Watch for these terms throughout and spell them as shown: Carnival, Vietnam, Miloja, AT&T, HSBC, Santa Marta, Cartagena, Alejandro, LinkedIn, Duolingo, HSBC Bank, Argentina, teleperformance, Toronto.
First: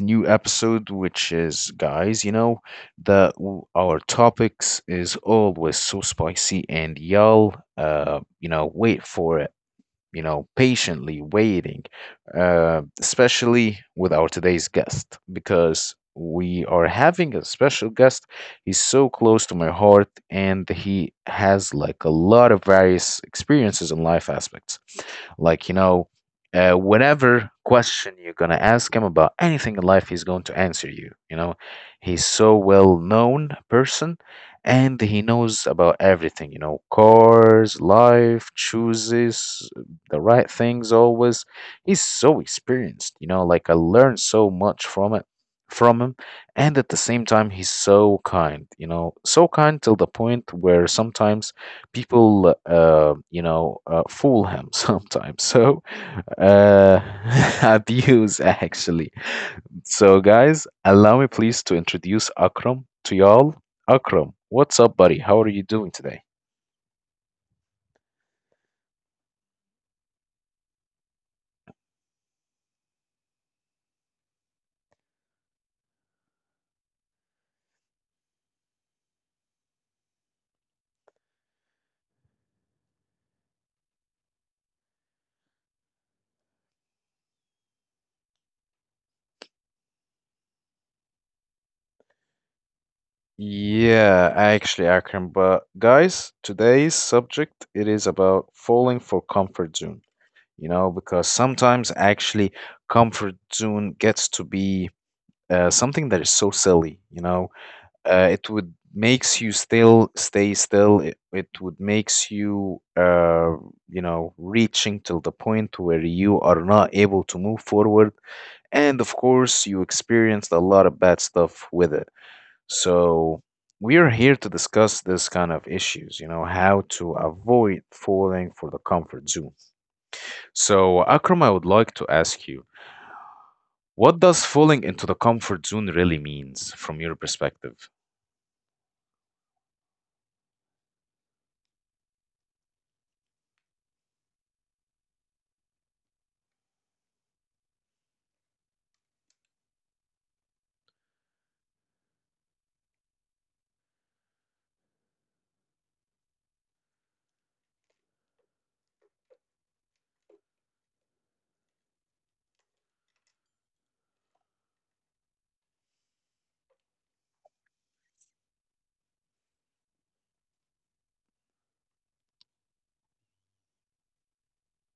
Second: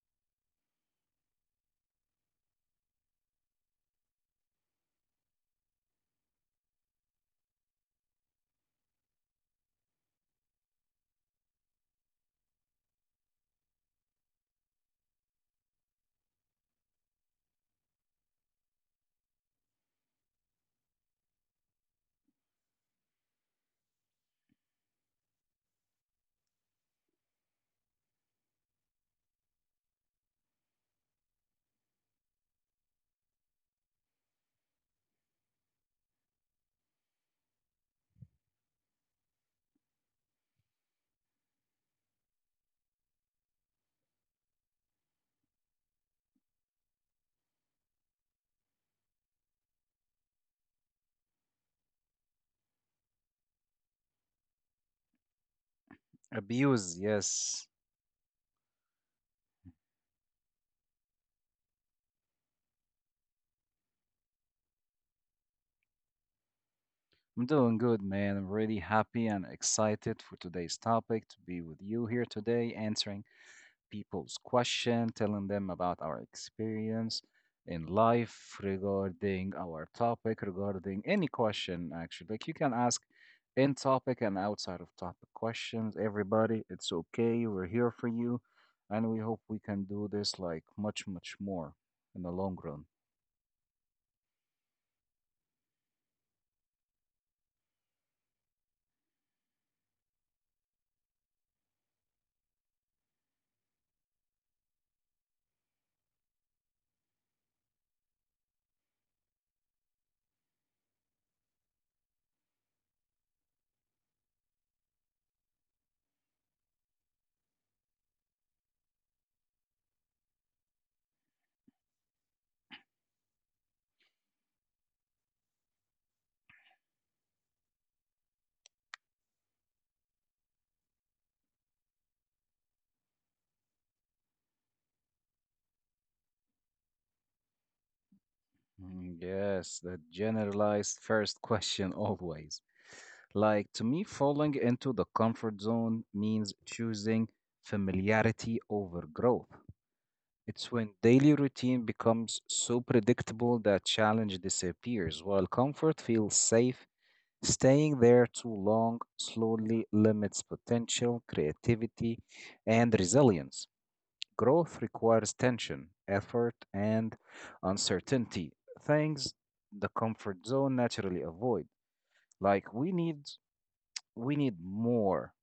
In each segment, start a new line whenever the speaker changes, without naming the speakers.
new episode, which is, guys, our topics is always so spicy, and y'all, wait for patiently waiting, especially with our today's guest, because we are having a special guest. He's so close to my heart and he has like a lot of various experiences and life aspects. Like, you know, whatever question you're going to ask him about anything in life, he's going to answer you. He's so well known person and he knows about everything, you know, cars, life choices, the right things always. He's so experienced, you know, like I learned so much from it from him and at the same time he's so kind, you know, so kind till the point where sometimes people fool him sometimes so
Abuse,
uh
yes.
abuse actually. So guys, allow me please to introduce Akram to y'all. Akram, what's up buddy, how are you doing today?
I'm doing good, man. I'm really happy and excited for today's topic to be with you here today, answering people's question, telling them about our experience in life regarding our topic, regarding any question, actually. Like you can ask in topic and outside of topic questions. Everybody, it's okay. We're here for you, and we hope we can do this like much, much more in the long run.
Yeah, actually, Akram, but guys, today's subject it is about falling for comfort zone, you know, because sometimes actually comfort zone gets to be something that is so silly, you know, it would makes you still stay still, it would makes you you know reaching till the point where you are not able to move forward, and of course you experienced a lot of bad stuff with it. So we are here to discuss this kind of issues, you know, how to avoid falling for the comfort zone. So Akram, I would like to ask you, what does falling into the comfort zone really means from your perspective?
Yes, the generalized first question always. Like to me, falling into the comfort zone means choosing familiarity over growth. It's when daily routine becomes so predictable that challenge disappears, while comfort feels safe. Staying there too long slowly limits potential, creativity, and resilience. Growth requires tension, effort, and uncertainty, things the comfort zone naturally avoid. Like we need more.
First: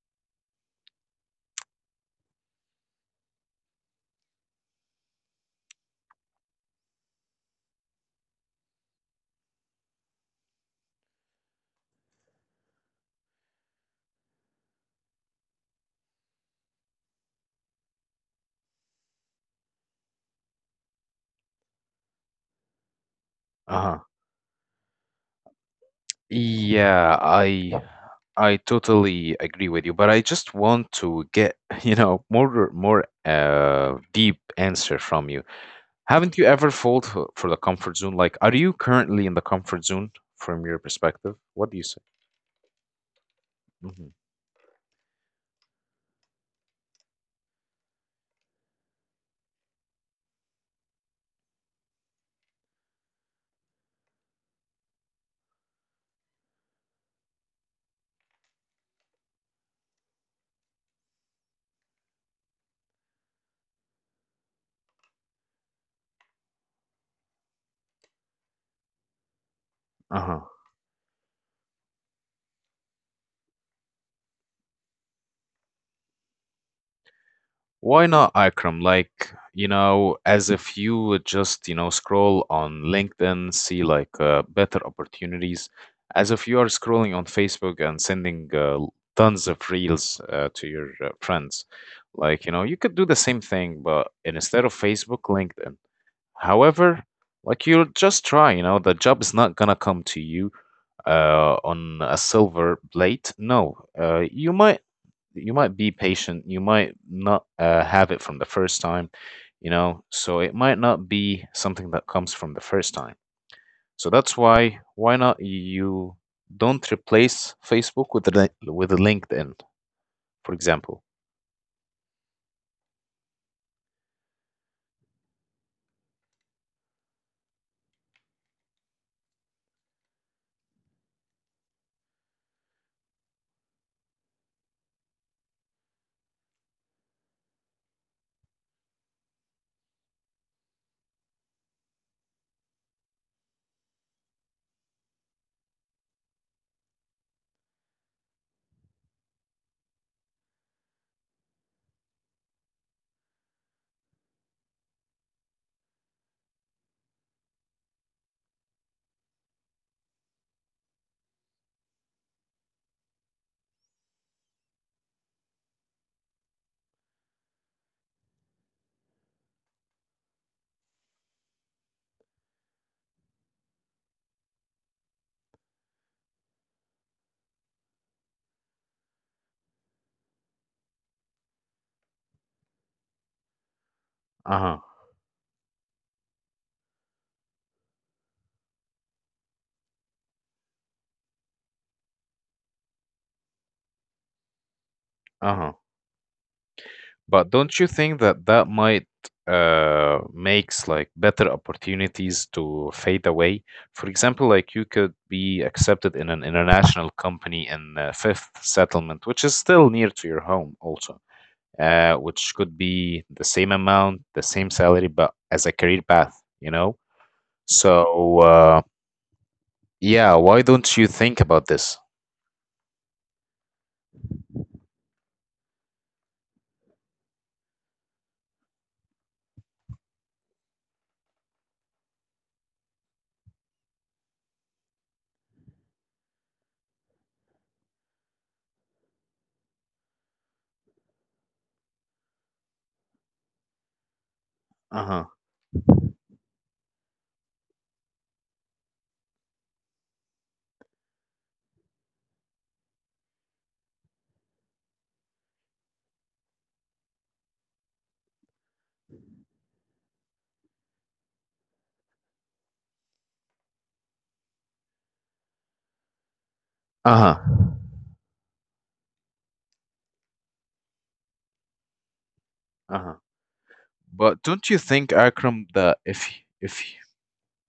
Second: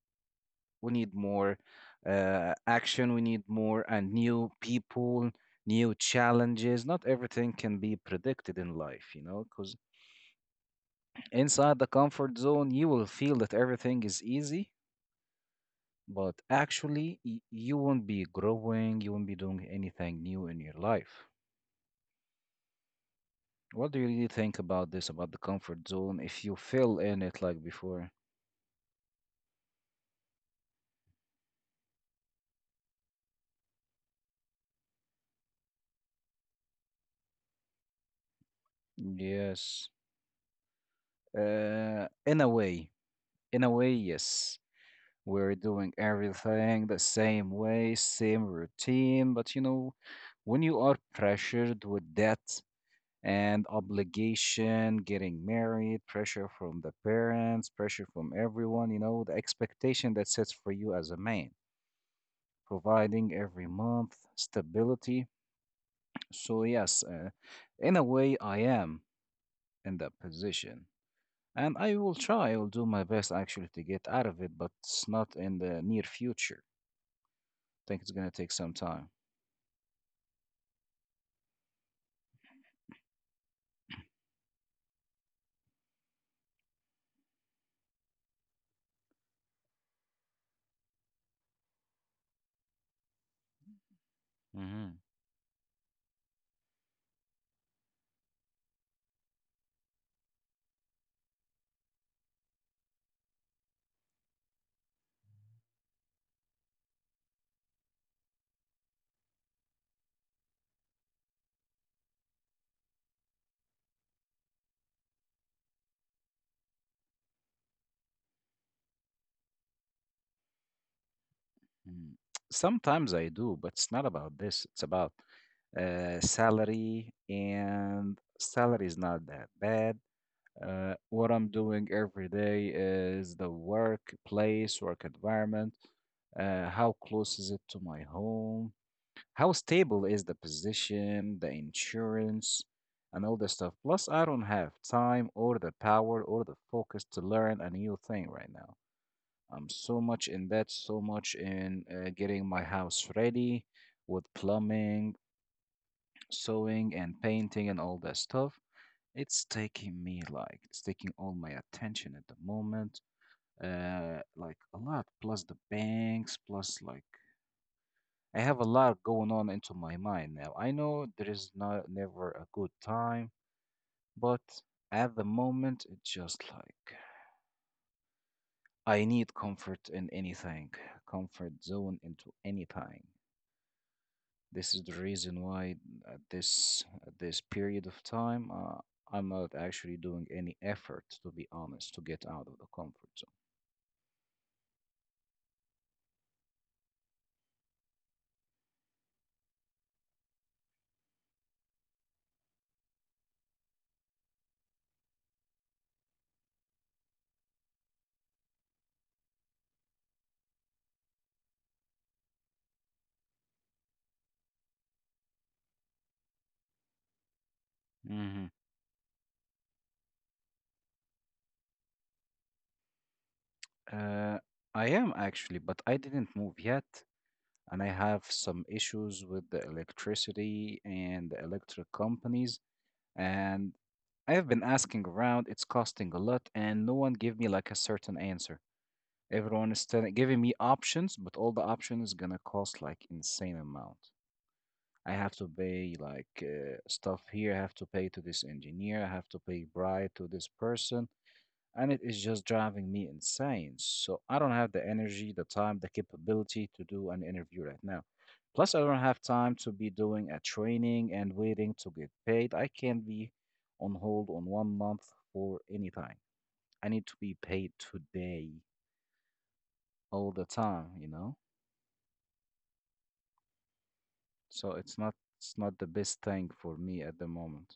We need more action, we need more and new people, new challenges. Not everything can be predicted in life, you know, because inside the comfort zone, you will feel that everything is easy, but actually, you won't be growing, you won't be doing anything new in your life. What do
Uh-huh.
you really think about this, about the comfort zone, if you feel
Yeah,
in it like
I
before?
I totally agree with you, but I just want to get, you know, more deep answer from you. Haven't you ever fought for the comfort zone? Like, are you currently in the comfort
Yes.
zone from your perspective? What do you say?
Uh, in a way, in a way,
Hmm.
yes. We're doing everything the same way, same routine, but you know, when you are pressured with debt and obligation, getting married, pressure from the parents, pressure from everyone, you know, the expectation that sets for you as a man, providing every month stability. So, yes, in a way, I am in that
Uh-huh.
position. And I will try, I will do my best actually to get out of it, but it's not in the near future. I think
Why
it's going to
not,
take some
Ikram?
time.
Like, you know, as if you would just, you know, scroll on LinkedIn, see like better opportunities, as if you are scrolling on Facebook and sending tons of reels to your friends. Like, you know, you could do the same thing, but instead of
hmm
Facebook, LinkedIn. However, like you'll just try, you know, the job is not gonna come to you on a silver plate. No, you might be patient, you might not have it from the first time, you know, so it might not be something that comes from the first time. So that's why not you don't replace Facebook with with a LinkedIn, for example.
Sometimes I do, but it's not about this. It's about salary, and salary is not that bad. What I'm doing every day is the workplace, work environment. How close is it to my home? How stable is the position, the insurance, and all this stuff? Plus, I don't have time or the power or the focus to learn a new thing right now. I'm so much in that, so much in getting my house ready with plumbing, sewing and painting and all that stuff. It's taking me like it's taking all my attention at the moment, like a lot. Plus the banks, plus like I have a lot going on into my mind now. I know there is not never a good time, but at the moment it's just like I need comfort in anything, comfort zone into anything. This
Uh-huh.
is the reason why at this period of time, I'm not actually doing any effort, to be honest, to get out of the comfort
Uh-huh. But don't you think that that might makes like better opportunities to fade away? For example, like you could be accepted in an international company in fifth settlement, which is still near to your home also, which could be the same amount, the same salary, but as a career path, you know? So
zone.
yeah, why don't you think about this?
Mm-hmm. I am actually, but I didn't move yet, and I have some issues with the electricity and the electric companies, and I have been asking around. It's costing a lot, and no one give me like a certain answer. Everyone is telling, giving me options, but all the options is gonna cost like insane amount. I
Uh-huh.
have to pay like stuff here. I have to pay to this engineer. I have to pay bribe to this person. And it is just driving me insane. So I don't have the energy, the time, the capability to do an interview right now. Plus, I don't have time to be doing a training and waiting to get paid. I can't be on hold on 1 month for any time. I need to be
Uh-huh.
paid today all the time, you know?
Uh-huh. But
So
don't you
it's not
think,
it's not
Akram,
the
that
best
if
thing for
if
me at the moment.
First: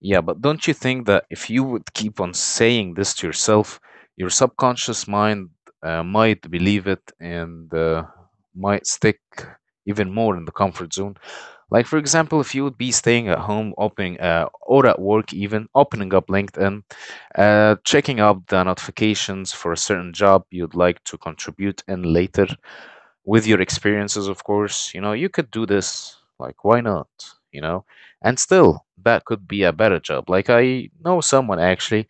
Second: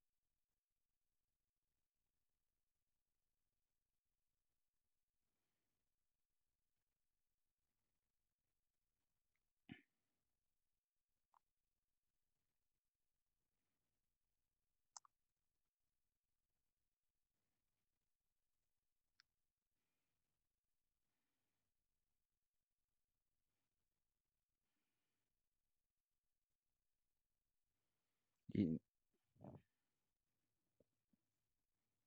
yeah, but don't you think that if you would keep on saying this to yourself, your subconscious mind might believe it and might stick even more in the comfort zone? Like, for example, if you would be staying at home, opening or at work, even opening up LinkedIn, checking up the notifications for a certain job you'd like to contribute in later, with your experiences, of course, you know, you could do this. Like, why not? You know, and
Y-
still, that could be a better job. Like, I know someone actually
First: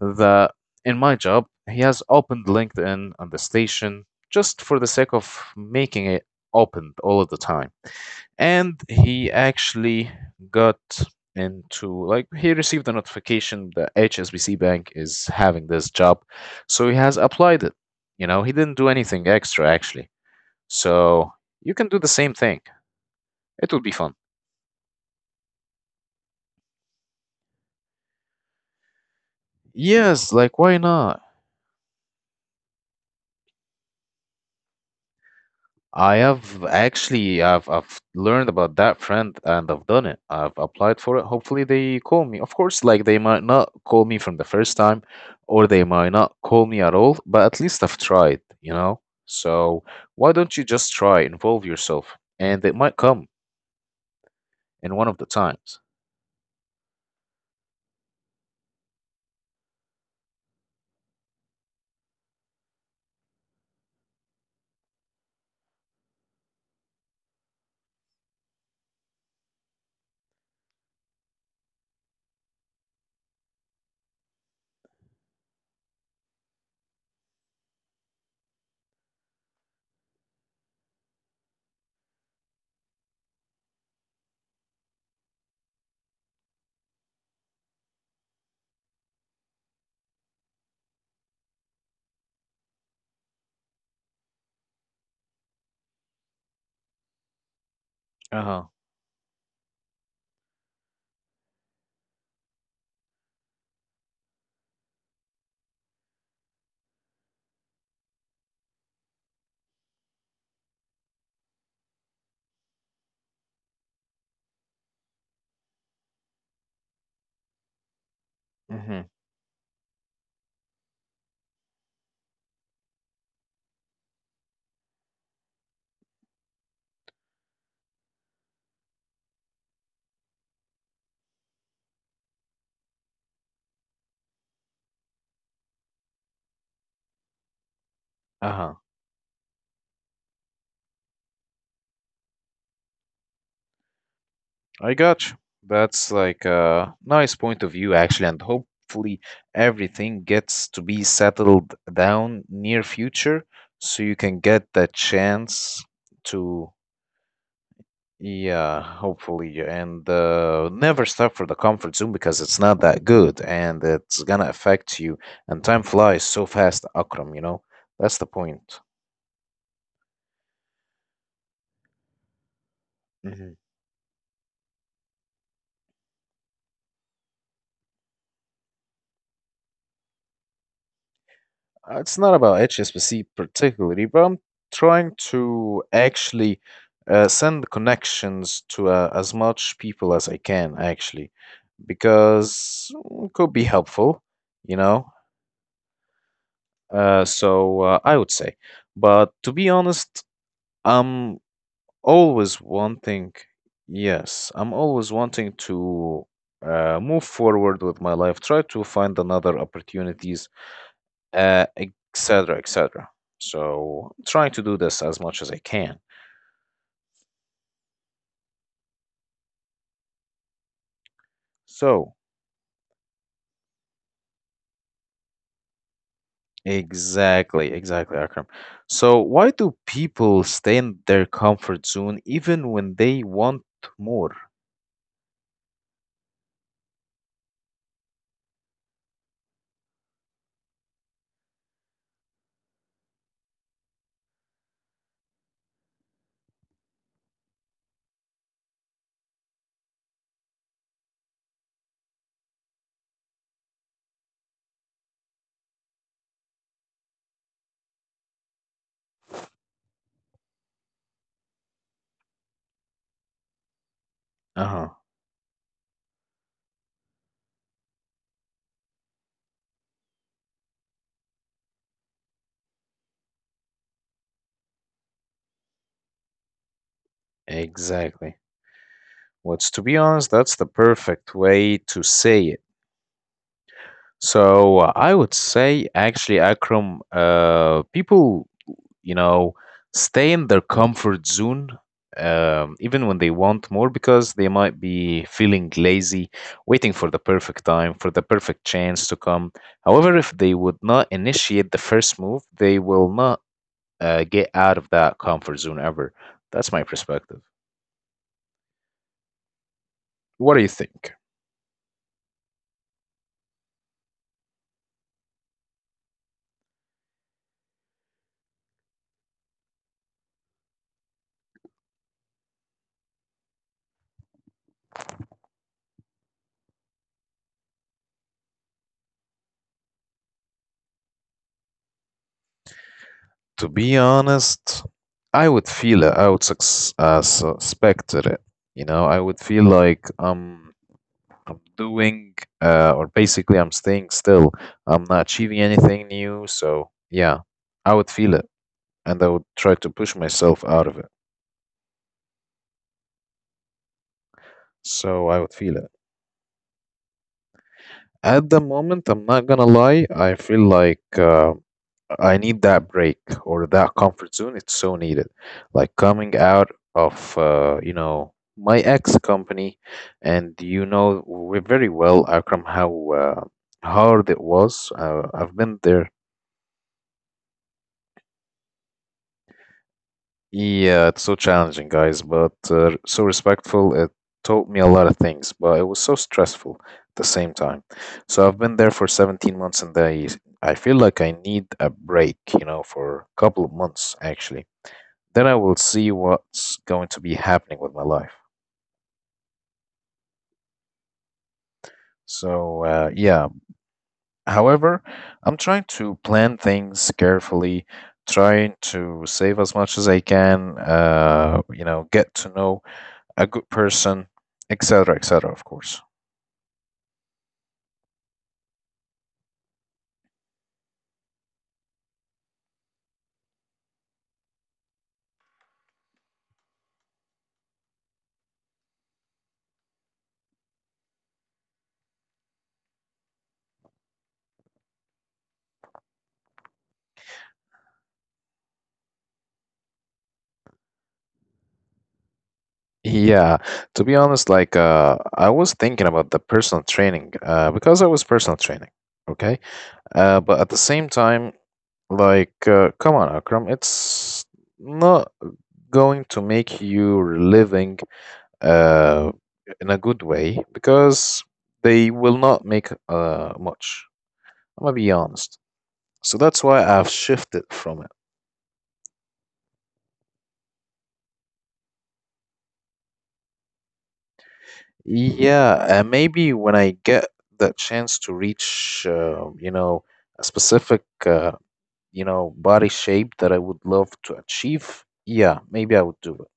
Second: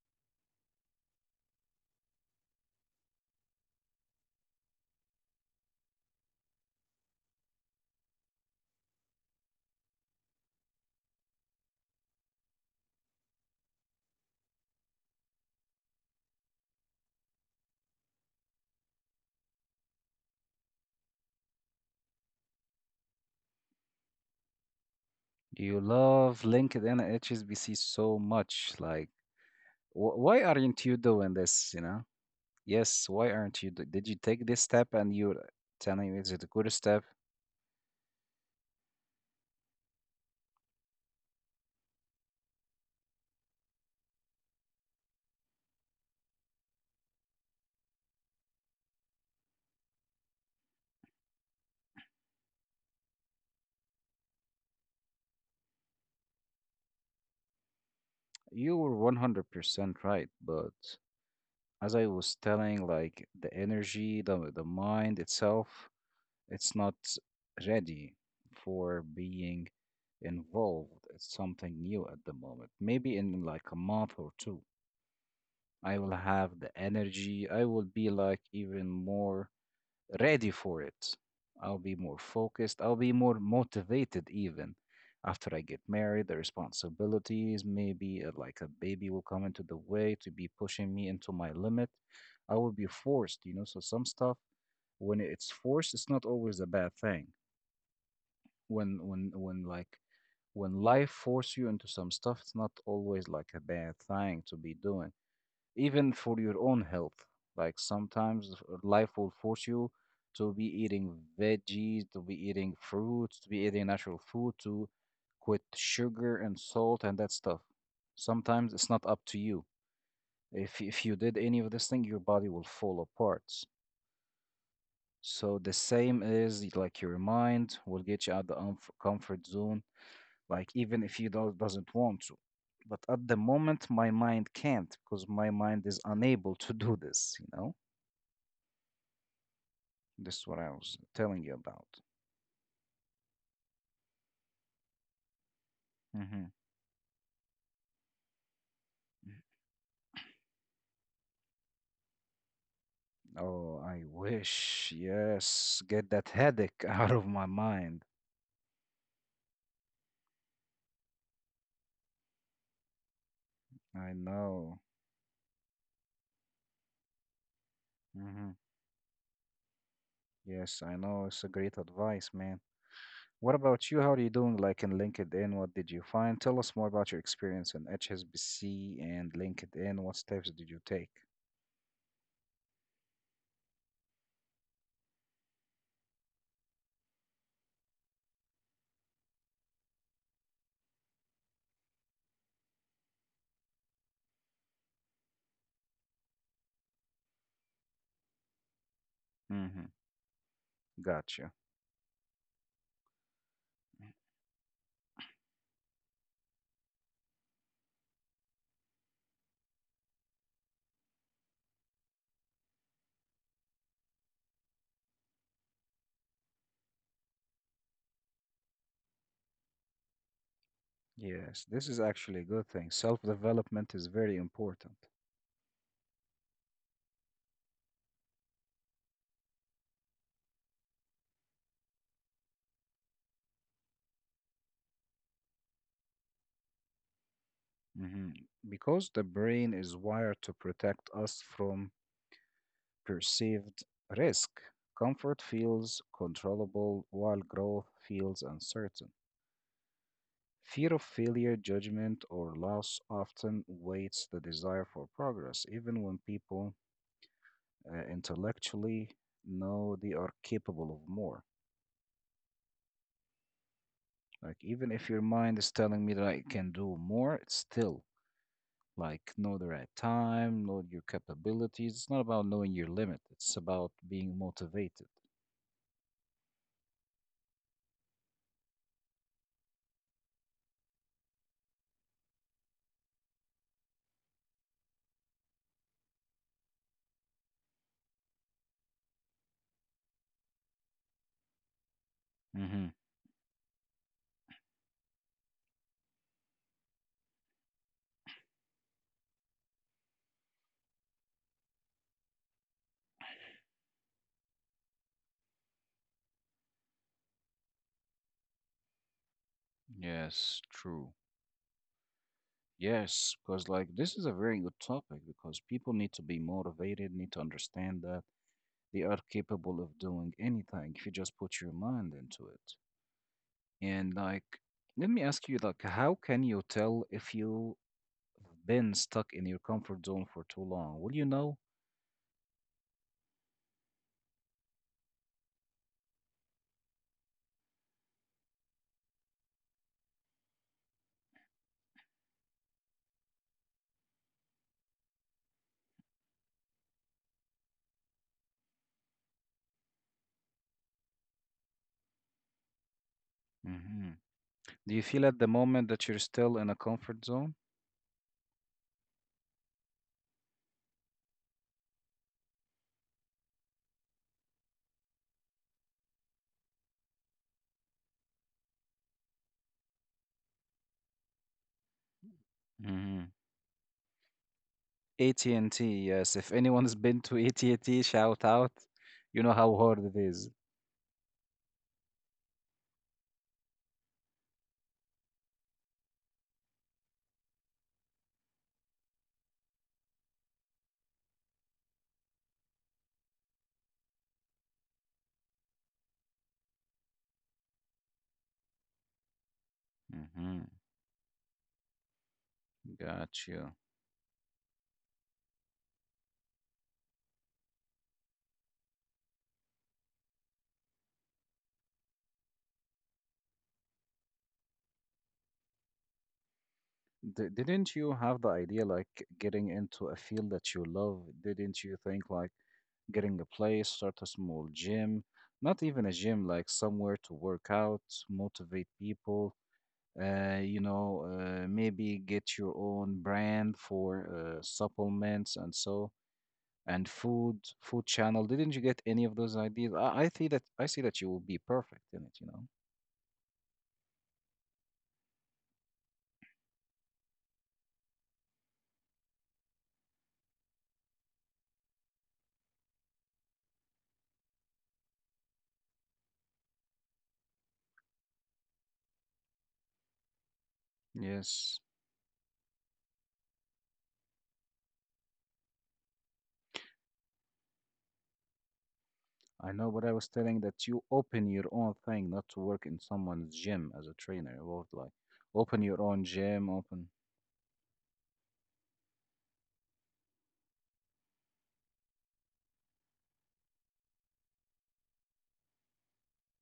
that in my job, he has opened LinkedIn on the station just for the sake of making it open all of the time. And he actually got into, like, he received a notification that HSBC Bank is having this job. So he has applied it. You know, he didn't do anything extra actually, so you can do the same thing. It will be fun.
Do you love LinkedIn and HSBC so much? Like, wh
Yes,
why
like why
aren't you
not?
doing this, you know? Yes, why aren't you? Did you take this step and you're
I
telling me is it a
have
good step?
actually, I've learned about that friend and I've done it. I've applied for it. Hopefully they call me. Of course, like they might not call me from the first time, or they might not call me at all, but at least I've tried, you know? So why don't you just try, involve yourself, and it might come in one of the times.
You were 100% right, but as I was telling, like the energy, the mind itself, it's not ready for being involved. It's something new at the moment. Maybe in like a month or two. I will have the energy. I will be like even more ready for it. I'll be more focused. I'll be more motivated even after I get married. The responsibilities, maybe like a baby will come into the way to be pushing me into my limit. I will be forced, you know. So some stuff when it's forced, it's not always a bad thing.
Uh-huh.
When when when like when life force you into some stuff, it's not always like a bad thing to be doing even for your own health. Like sometimes life will force you to be eating veggies, to be eating fruits, to be eating natural food, to quit sugar and salt and that stuff. Sometimes it's
Mm-hmm.
not up to you. If you did any of this thing, your body will fall apart. So the same is like your mind will get you out the comfort zone, like even if you don't doesn't want to. But at the moment, my mind can't because my mind is unable to do this, you know?
Uh-huh.
This is what I was telling you about.
I got you. That's like
Mm-hmm.
a nice point of view, actually, and hopefully everything gets to be settled down near future,
Oh,
so
I
you can get
wish.
that
Yes,
chance
get that
to,
headache out of my mind.
yeah, hopefully, and never stop for the comfort zone because it's not that good and
I
it's gonna
know.
affect you. And time flies so fast, Akram. You know, that's the
Mm-hmm.
point.
Yes, I know. It's a great advice, man. What
Mhm.
about you? How are you doing? Like in LinkedIn, what did you find? Tell us more about your experience in HSBC and LinkedIn. What steps did you take?
It's not about HSBC particularly, but I'm trying to actually send connections to as much people as I can, actually, because it could be helpful, you know? I would say. But to be
Mm-hmm.
honest, I'm
Gotcha.
always wanting, yes, I'm always wanting to move forward with my life, try to find another opportunities, etc., etc. So I'm trying to do this as much as I can.
Yes,
So
this is actually a good thing. Self-development is very important.
exactly, exactly, Akram. So why do people stay in their comfort zone even when they want more?
Mm-hmm. Because the brain is wired to protect us from perceived risk. Comfort feels controllable while growth feels uncertain. Fear of failure, judgment, or loss often weights the desire for progress, even when people intellectually know they are capable of more.
Uh
Like,
huh.
even if your mind is telling me that I can do more, it's still like know the right time, know your capabilities. It's not about knowing your limit, it's about being motivated.
Exactly. Which, to be honest, that's the perfect way to say it. So I would say, actually, Akram, people, you know, stay in their comfort zone,
hmm
even when they want more, because they might be feeling lazy, waiting for the perfect time, for the perfect chance to come. However, if they would not initiate the first move, they will not get out of that comfort zone ever. That's my perspective. What do
Yes,
you think?
true. Yes, because like this is a very good topic because people need to be motivated, need to understand that they are capable of doing anything if you just put your mind into it. And like, let me ask you, like, how can you tell if you've been stuck in your comfort zone for too long? Will you know?
To be honest, I would feel it. I would suspect it. You know, I would feel like I'm doing, or basically, I'm staying still. I'm not achieving anything new. So, yeah, I would feel it and I would try to push myself out of it.
hmm Do you feel
So, I
at the
would feel
moment
it.
that you're still in a comfort zone?
At the moment, I'm not gonna lie, I feel like I need that break or that comfort zone. It's so needed. Like coming out of, you know, my ex company, and you know we very well, Akram, how
hmm
hard it was. I've been
AT&T,
there.
yes. If anyone's been to AT&T, shout out. You know how hard it is.
Yeah, it's so challenging, guys, but so respectful. It taught me a lot of things, but it was so stressful at the same time. So I've been there for 17 months, and I feel like I need a break, you know, for a couple of months actually. Then I will see what's going to be happening with my life.
Mm-hmm.
So yeah.
Gotcha.
However, I'm trying to plan things carefully, trying to save as much as I can. You know, get to know a good person, etc., etc., of course.
D Didn't you have the idea like getting into a field that you love? Didn't you think like getting a place, start a small gym, not even a gym, like somewhere to work out, motivate people, maybe get your own brand for supplements and so, and food, food channel. Didn't you get any of those ideas? I see that I see that you will be perfect in it, you know.
Yeah, to be honest, I was thinking about the personal training because I was personal training, okay? But at the same time, like, come on, Akram, it's not going to make you living uh, in a good way because
Yes.
they will not make much. I'm gonna be honest. So that's why I've shifted from
I know, but I was telling that you open your own thing, not to work in someone's gym as a trainer. About like open
yeah,
your own
maybe
gym,
when I
open.
get the chance to reach, a specific, body shape that I would love to achieve, yeah, maybe I would do it.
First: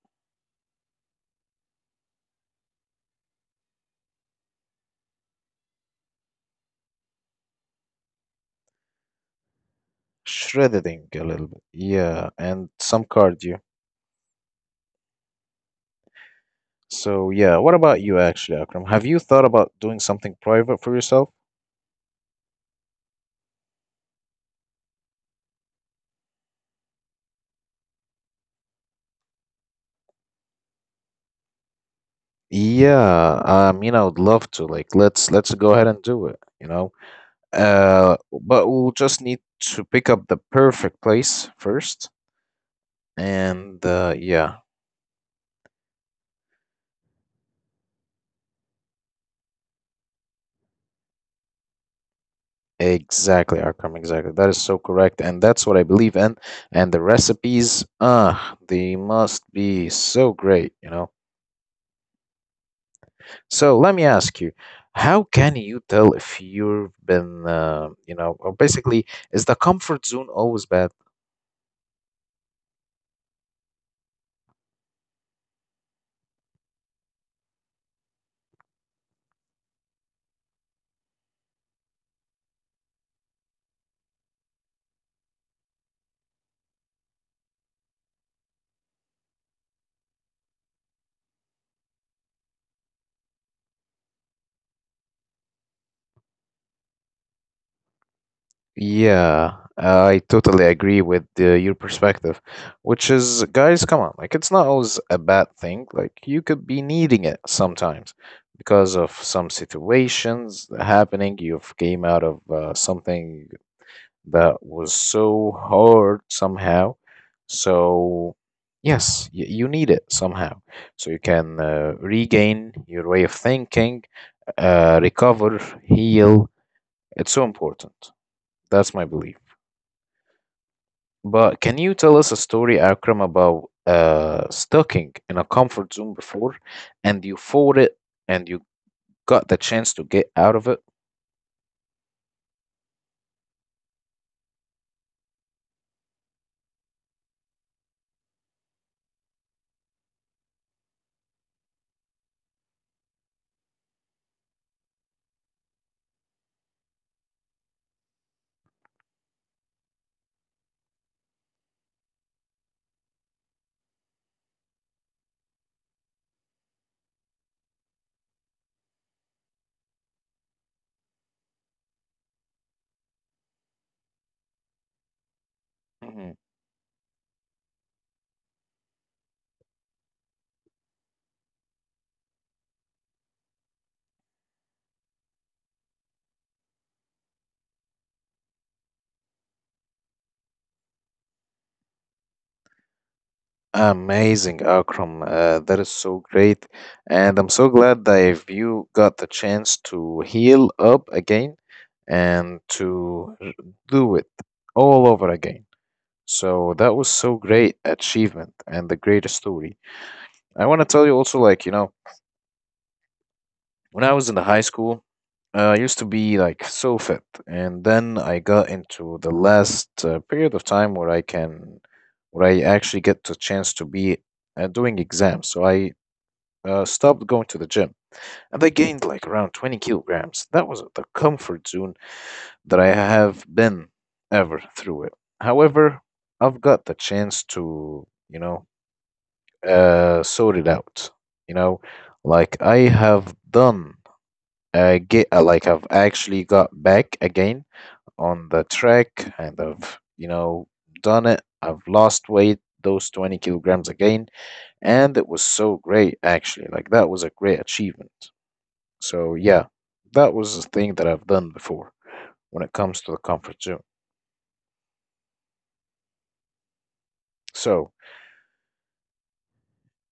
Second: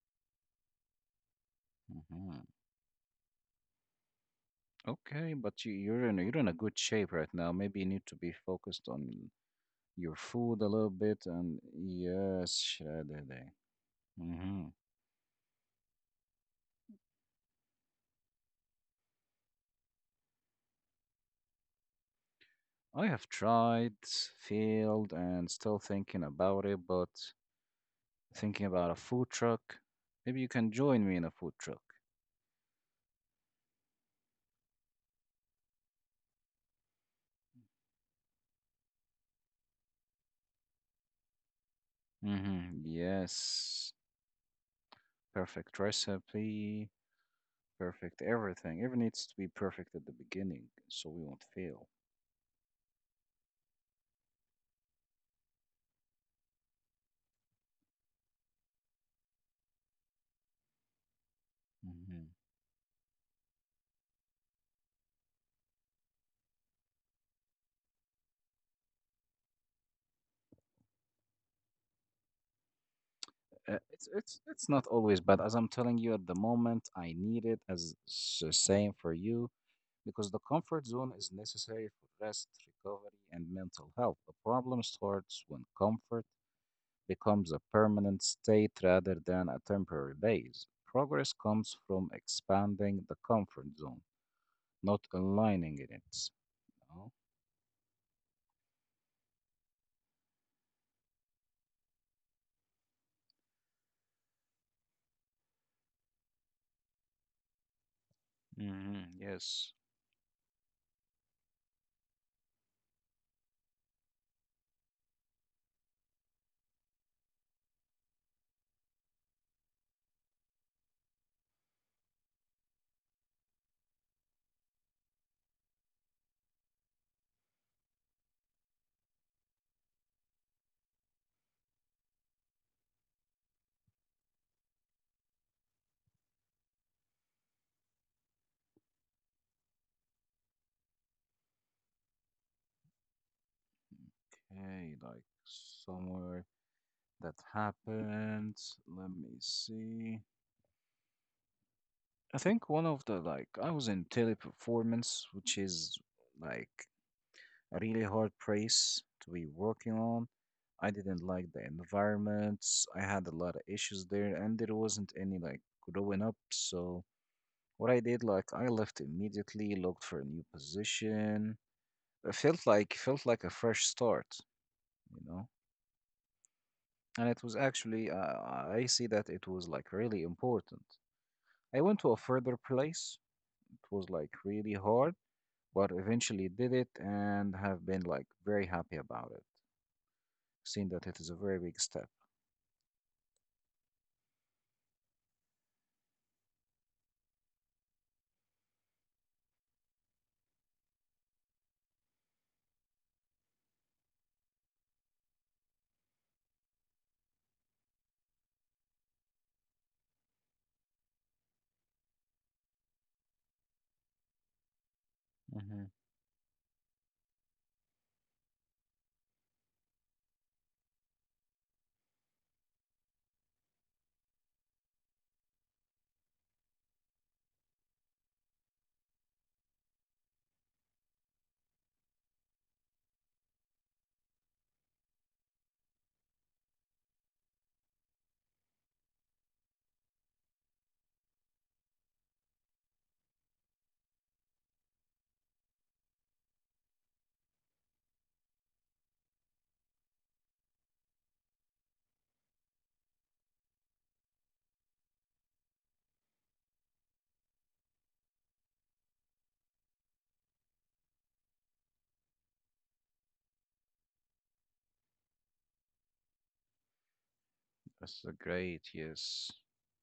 Mhm. Okay, but you're in you're in a good shape right now. Maybe you need to be focused on your food a little
Shredding a
bit.
little
And
bit, yeah,
yes,
and some
Shadede.
cardio.
Mm-hmm.
So, yeah, what about you actually, Akram? Have you thought about doing something private for yourself?
I have tried, failed, and still thinking about it. But thinking about a food truck. Maybe you can join me in a food truck.
Yeah, I mean, I would love to. Like, let's go ahead and do it, you know. But we'll just need to pick up the perfect place first.
Mm-hmm.
And
Yes.
yeah,
Perfect recipe, perfect everything. Everything needs to be perfect at the beginning so we won't fail.
exactly, Akram, exactly. That is so correct, and that's what I believe in. And the recipes, ah, they must be so great, you know.
hmm
So let me ask you, how can you tell if you've been, or basically, is the comfort zone always bad?
it's not always bad. As I'm telling you at the moment, I need it as same for you because the comfort zone is necessary for rest, recovery, and mental health. The problem starts when comfort becomes a permanent state rather than a temporary base. Progress comes from expanding the comfort zone, not aligning in it.
Yeah, I totally agree with your perspective, which is, guys, come on, like it's not always a bad thing. Like you could be needing it sometimes because of some
Yes.
situations happening. You've came out of something that was so hard somehow. So yes, y you need it somehow, so you can regain your way of thinking, recover, heal. It's so important. That's my belief. But can you tell us a story, Akram, about stucking in a comfort zone before, and you fought it, and you got the chance to get out of it?
Okay, like somewhere that happened. Let me see. I think one of the like I was in teleperformance, which is like a really hard place to be working on. I didn't like the environment. I had a lot of issues there, and there wasn't any like growing up. So what I did, like I left immediately, looked for a new position. It felt like a fresh start, you know.
Mhm.
And it was actually, I see that it was like really important. I went to a further place. It was like really hard, but eventually did it and have been like very happy about it, seeing that it is a very big step.
Amazing, Akram. That is so great, and I'm so glad that if you got the chance to heal up again and do it all over again. So that was so great achievement and the greatest story. I want to tell you also, like you know, when I was in the high school. I used
hmm
to be like so fit, and then I got into the last period of time where I can, where I actually get the chance to be doing exams. So I stopped going to the gym, and I gained like around 20 kilograms. That was the comfort zone that I have been ever through it. However, I've got the chance to, you know, sort it out. You know, like I have done get like I've actually got back again on the track and I've, you know, done it. I've lost weight, those 20 kilograms again, and it was so great actually. Like that was a great achievement. So yeah, that was a thing that I've done before when it comes to the comfort zone. So
That's a great, yes.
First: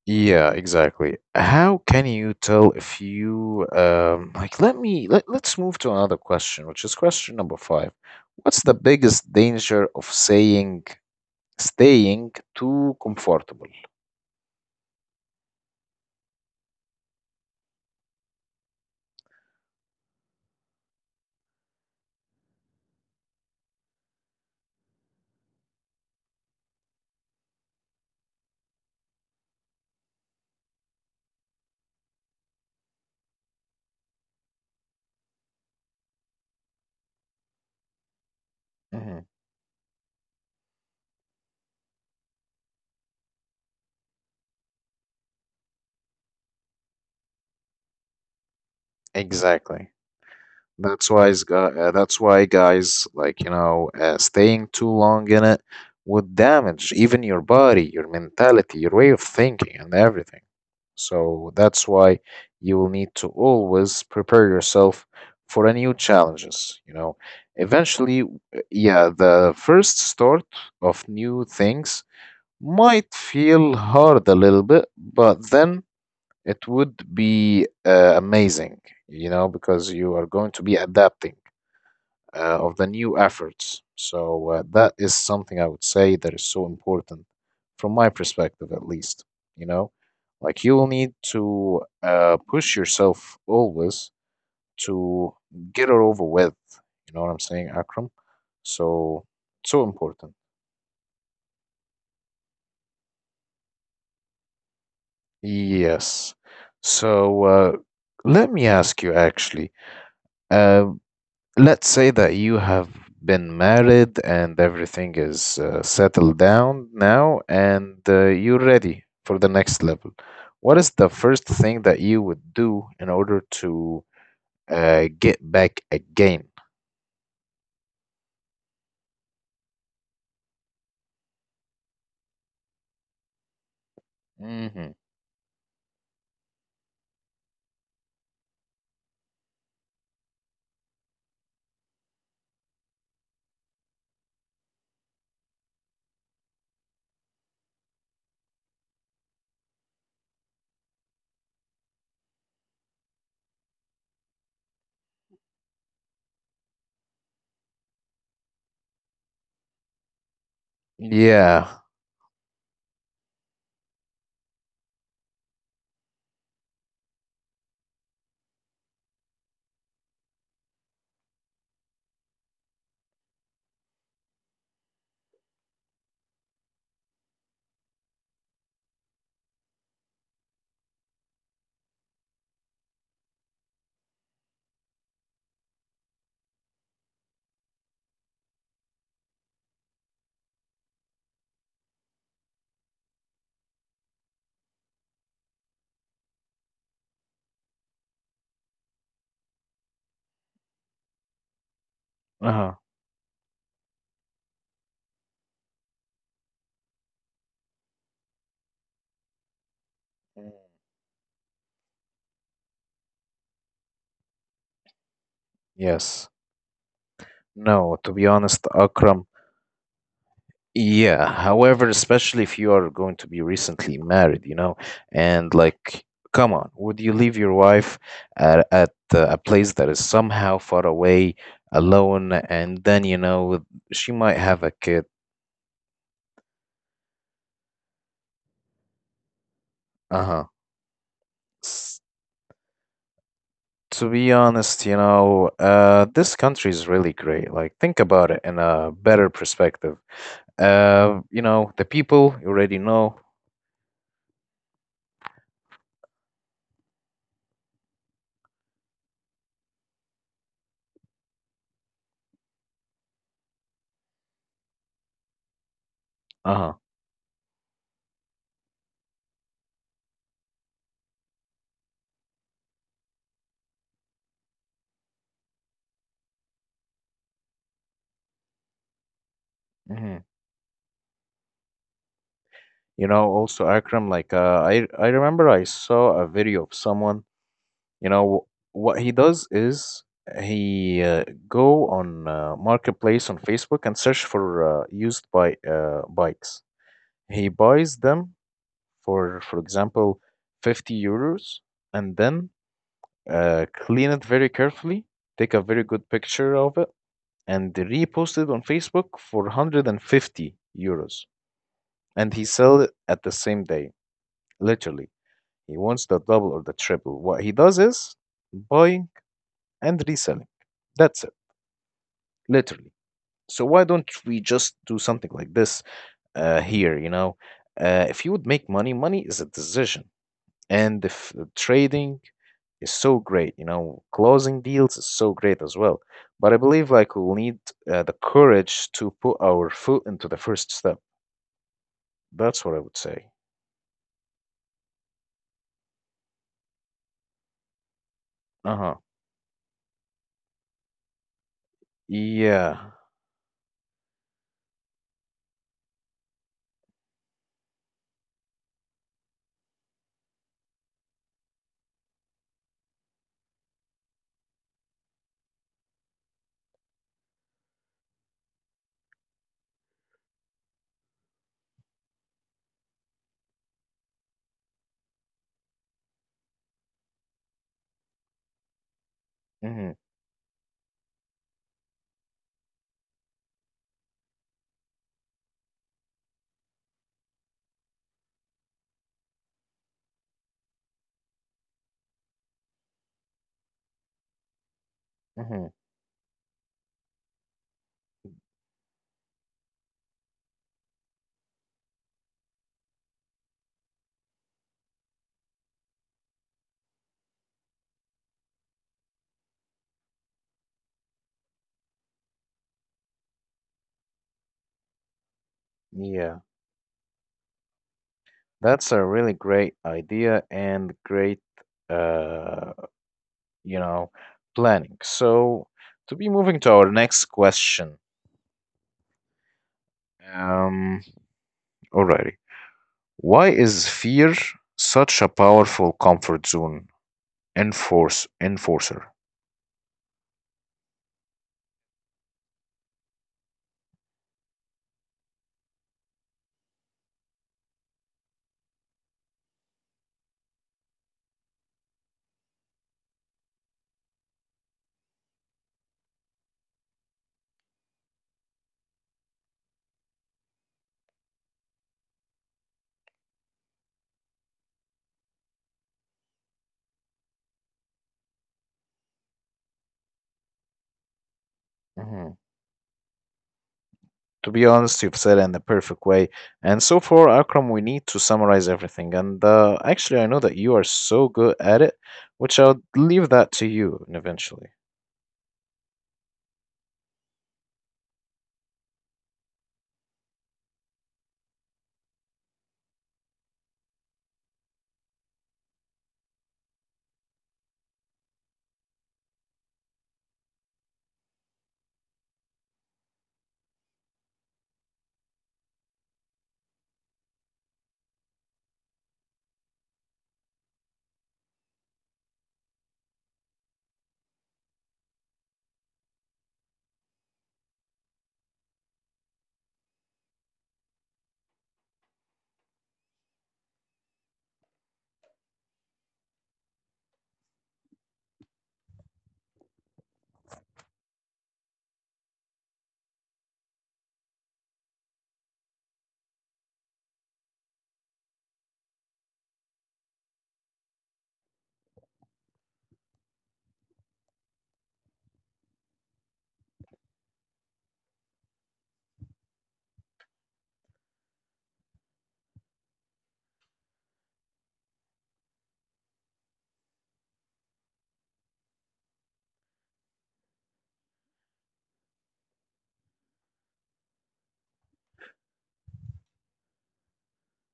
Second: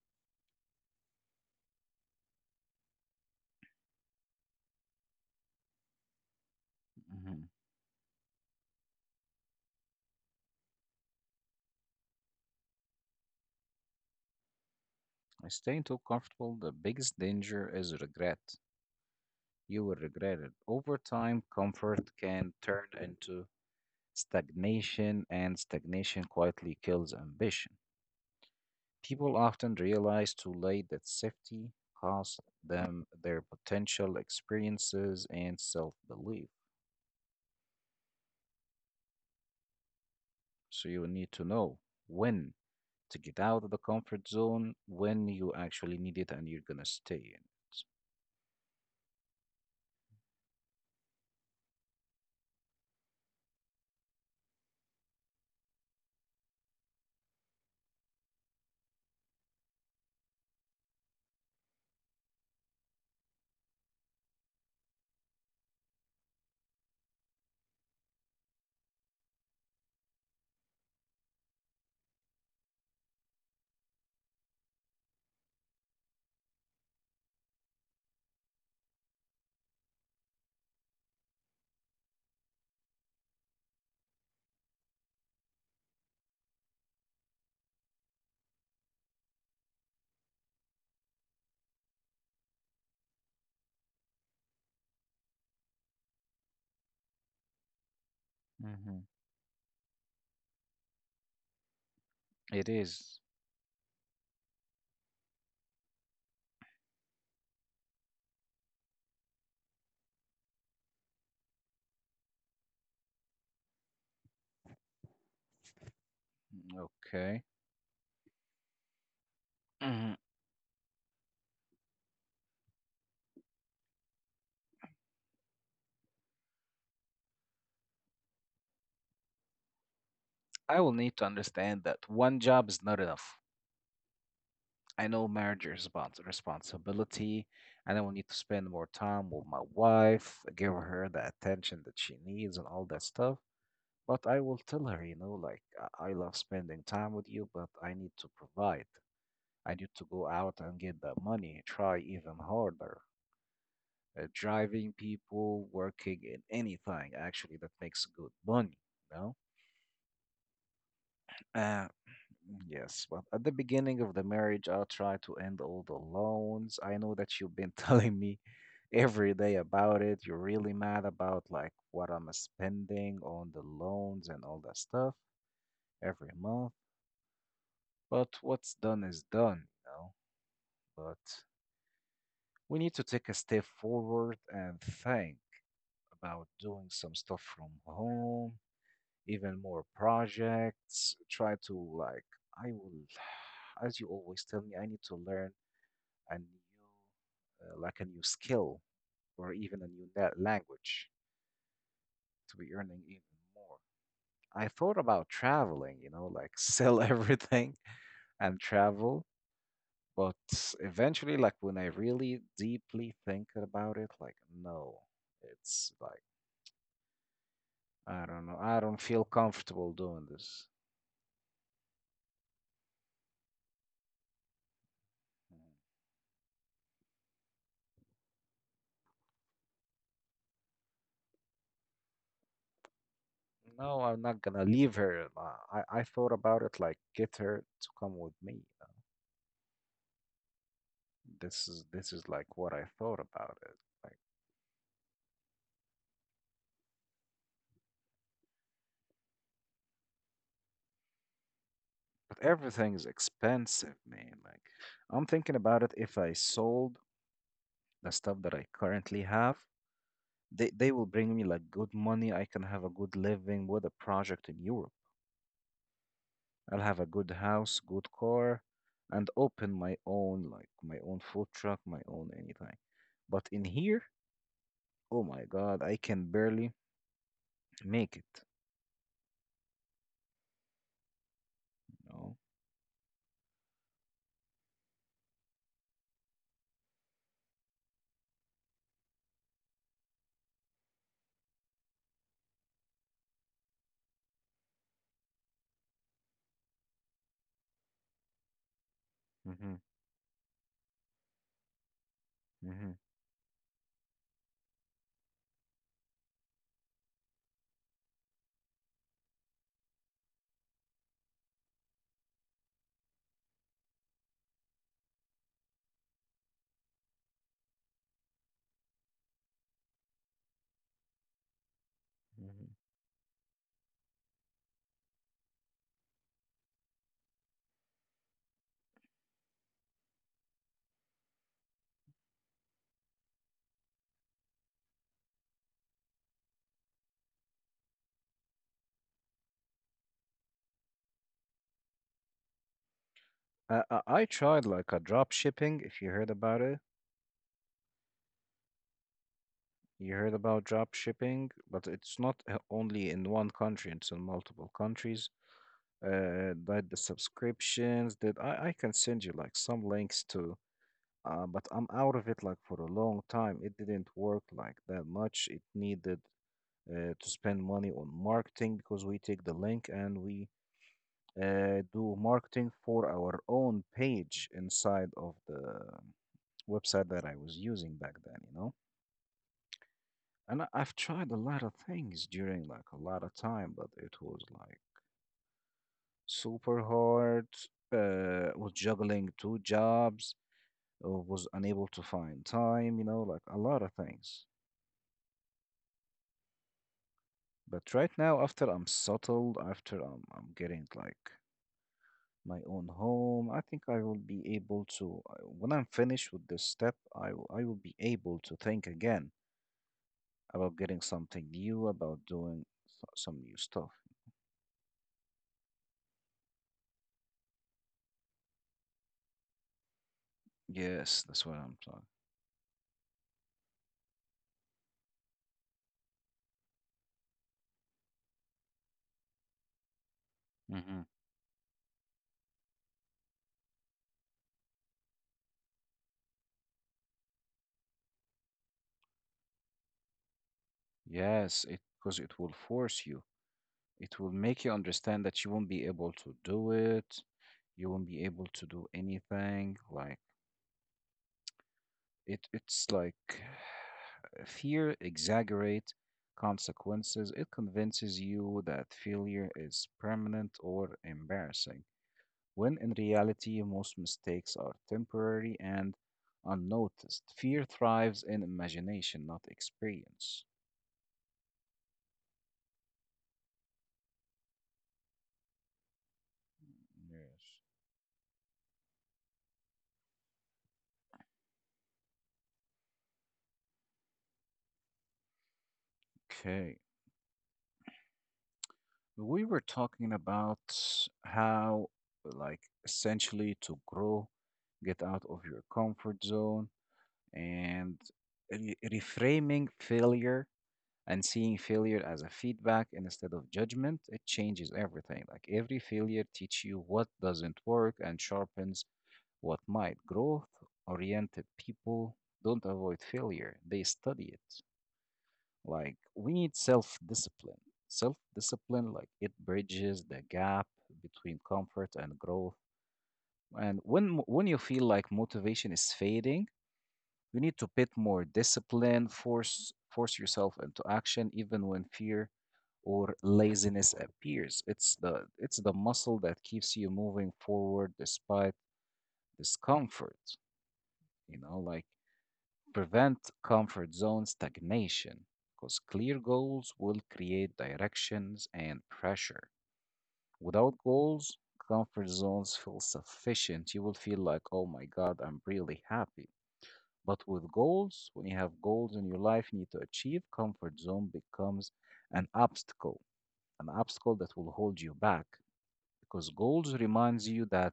yeah, exactly. How can you tell if you like let's move to another question, which is question
hmm
number five. What's the biggest danger of saying staying too comfortable?
Staying too comfortable, the biggest danger is regret. You will regret it. Over time, comfort can turn into stagnation, and stagnation quietly kills ambition. People often realize too late that safety cost them their potential experiences and self belief.
Mm-hmm.
So you need to know when to get out of the comfort zone, when you actually need it, and you're going to stay in
Exactly. That's why guys like you know staying too long in it would damage even your body, your mentality, your way of thinking, and everything. So that's why you will need to always prepare yourself for a new challenges. You know, eventually, yeah, the first start of new things might feel hard a little bit, but then it would be amazing, you know, because you are going to be adapting of the new efforts. So that is something I would say that is so important from my perspective, at least. You know, like you will need to push yourself always to get it over with. You know what I'm saying, Akram?
it. Hmm.
So, so important.
It is.
Yes. So let me ask you actually. Uh, let's say that you have been married and everything is settled
Mm,
down now
okay.
and you're ready for the next level.
Hmm.
What is the first thing that you would do in order to get back again?
I will need to understand that one job is not enough.
Hmm.
I know marriage is about responsibility, and I will need to spend more time with my wife, give her the attention that she needs, and all that stuff. But I will tell her, you know, like I love spending time with you, but I need to provide. I need to go out and get that money, try even harder. Driving people, working in anything actually that makes good money, you know?
Yeah.
Uh, yes, but at the beginning of the marriage, I'll try to end all the loans. I know that you've been telling me every day about it. You're really mad about like what I'm spending on the loans and all that stuff every month. But what's done is done, you know. But we need to take a step forward and think about doing some stuff from home, even more projects. Try to, like, I will, as you always tell me, I need to learn a new, like a new skill or even a language to
Uh-huh.
be earning even more. I thought about traveling, you know, like sell everything and travel.
Mm.
But eventually, like when I really deeply think about it, like no, it's like
Yes. No, to
I
be
don't know,
honest,
I don't feel
Akram.
comfortable doing this.
Yeah, however, especially if you are going to be recently married, you know, and like, come on, would you leave your wife at a place that is somehow far away, alone, and then, you know,
Mm. No,
she
I'm
might
not
have
gonna
a
leave
kid?
her. I thought about it like get her to come with me.
Uh-huh.
This is
S-
this is like what I thought about it.
to
Like,
be honest, you know, this country is really great. Like, think about it in a better perspective. You know, the people
but
you already
everything is
know.
expensive, man. Like, I'm thinking about it. If I sold the stuff that I currently have, they will bring me like good money. I can have a good living with a project in Europe.
Uh-huh.
I'll have a good house, good car, and open my own, like my own food truck, my own anything. But in here, oh my God, I can barely make it,
Hmm.
you know?
You know, also Akram, like uh, I remember I saw a video of someone. You know what he does is he go on marketplace on Facebook and search for used by bikes. He buys them for
Hmm.
example, €50, and then
Hmm.
clean it very carefully, take a very good picture of it, and repost it on Facebook for €150. And he sell it at the same day, literally. He wants the double or the triple. What he does is buying and reselling. That's it, literally.
Hmm.
So why don't we just do something like this here? You know, if you would make money, money is a decision. And if trading is so great. You know, closing deals is so great as well. But I believe like we'll need the courage to put our foot into the first step. That's what I would say.
I tried like a drop shipping, if you heard about it.
Uh-huh.
You heard about drop shipping, but it's not
Yeah.
only in one country, it's in multiple countries. Like the subscriptions that I can send you like some links to but I'm out of it like for a long time. It didn't work like that much. It needed to spend money on marketing because we take the link and we do marketing for our own page inside of the website that I was using back then, you know.
Mm-hmm.
And I've tried a lot of things during like a lot of time, but it was like super hard. Was juggling two jobs, was unable to find time, you know, like a lot of things.
Mm-hmm.
But right now, after I'm settled, after I'm getting like my own home, I think I will be able to, when I'm finished with this step, I will be able to think again about getting something new, about doing some new stuff.
Yeah. That's a really great idea and
Yes,
great
that's what I'm talking.
uh you know planning. So to be moving to our next question. Um
Hmm.
Alrighty. Why is fear such a powerful comfort zone enforcer?
Yes, it because it will force you. It will make you understand that you won't be able to do it. You won't be able to do anything like. It's like fear exaggerate consequences. It convinces you that failure is permanent or embarrassing, when in reality most mistakes are temporary and unnoticed. Fear thrives in imagination, not experience.
Mhm. To be honest, you've said it in the perfect way. And so far,
Yes.
Akram, we need to summarize everything. And actually, I know that you are so good at it, which I'll leave that to you eventually.
Okay. We were talking about how, like, essentially to grow, get out of your comfort zone and reframing failure and seeing failure as a feedback instead of judgment. It changes everything. Like every failure teach you what doesn't work and sharpens what might. Growth oriented people don't avoid failure, they study it. Like we need self discipline, self discipline, like it bridges the gap between comfort and growth. And when you feel like motivation is fading, you need to put more discipline, force yourself into action even when fear or laziness appears. It's the muscle that keeps you moving forward despite discomfort. You know, like prevent comfort zone stagnation because clear goals will create directions and pressure. Without goals, comfort zones feel sufficient. You will feel like, oh my God, I'm really happy. But with goals, when you have goals in your life you need to achieve, comfort zone becomes an obstacle, an obstacle that will hold you back because goals reminds you that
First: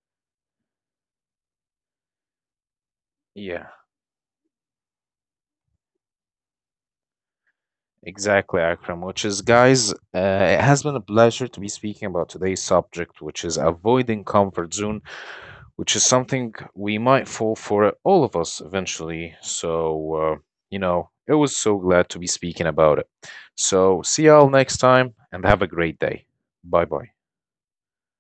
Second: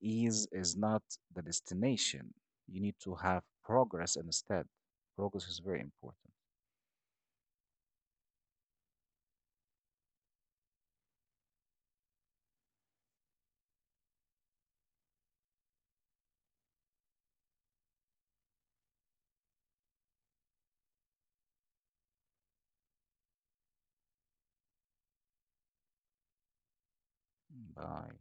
ease is not the destination. You need to have
Yeah,
progress instead. Progress is very important.
exactly, Akram. Which is, guys, it has been a pleasure to be speaking about today's subject, which is avoiding comfort zones, which is something we might fall for, all of us eventually. So, you know, it was so glad to be speaking about it. So, see y'all next time and have a great day. Bye bye.
Bye.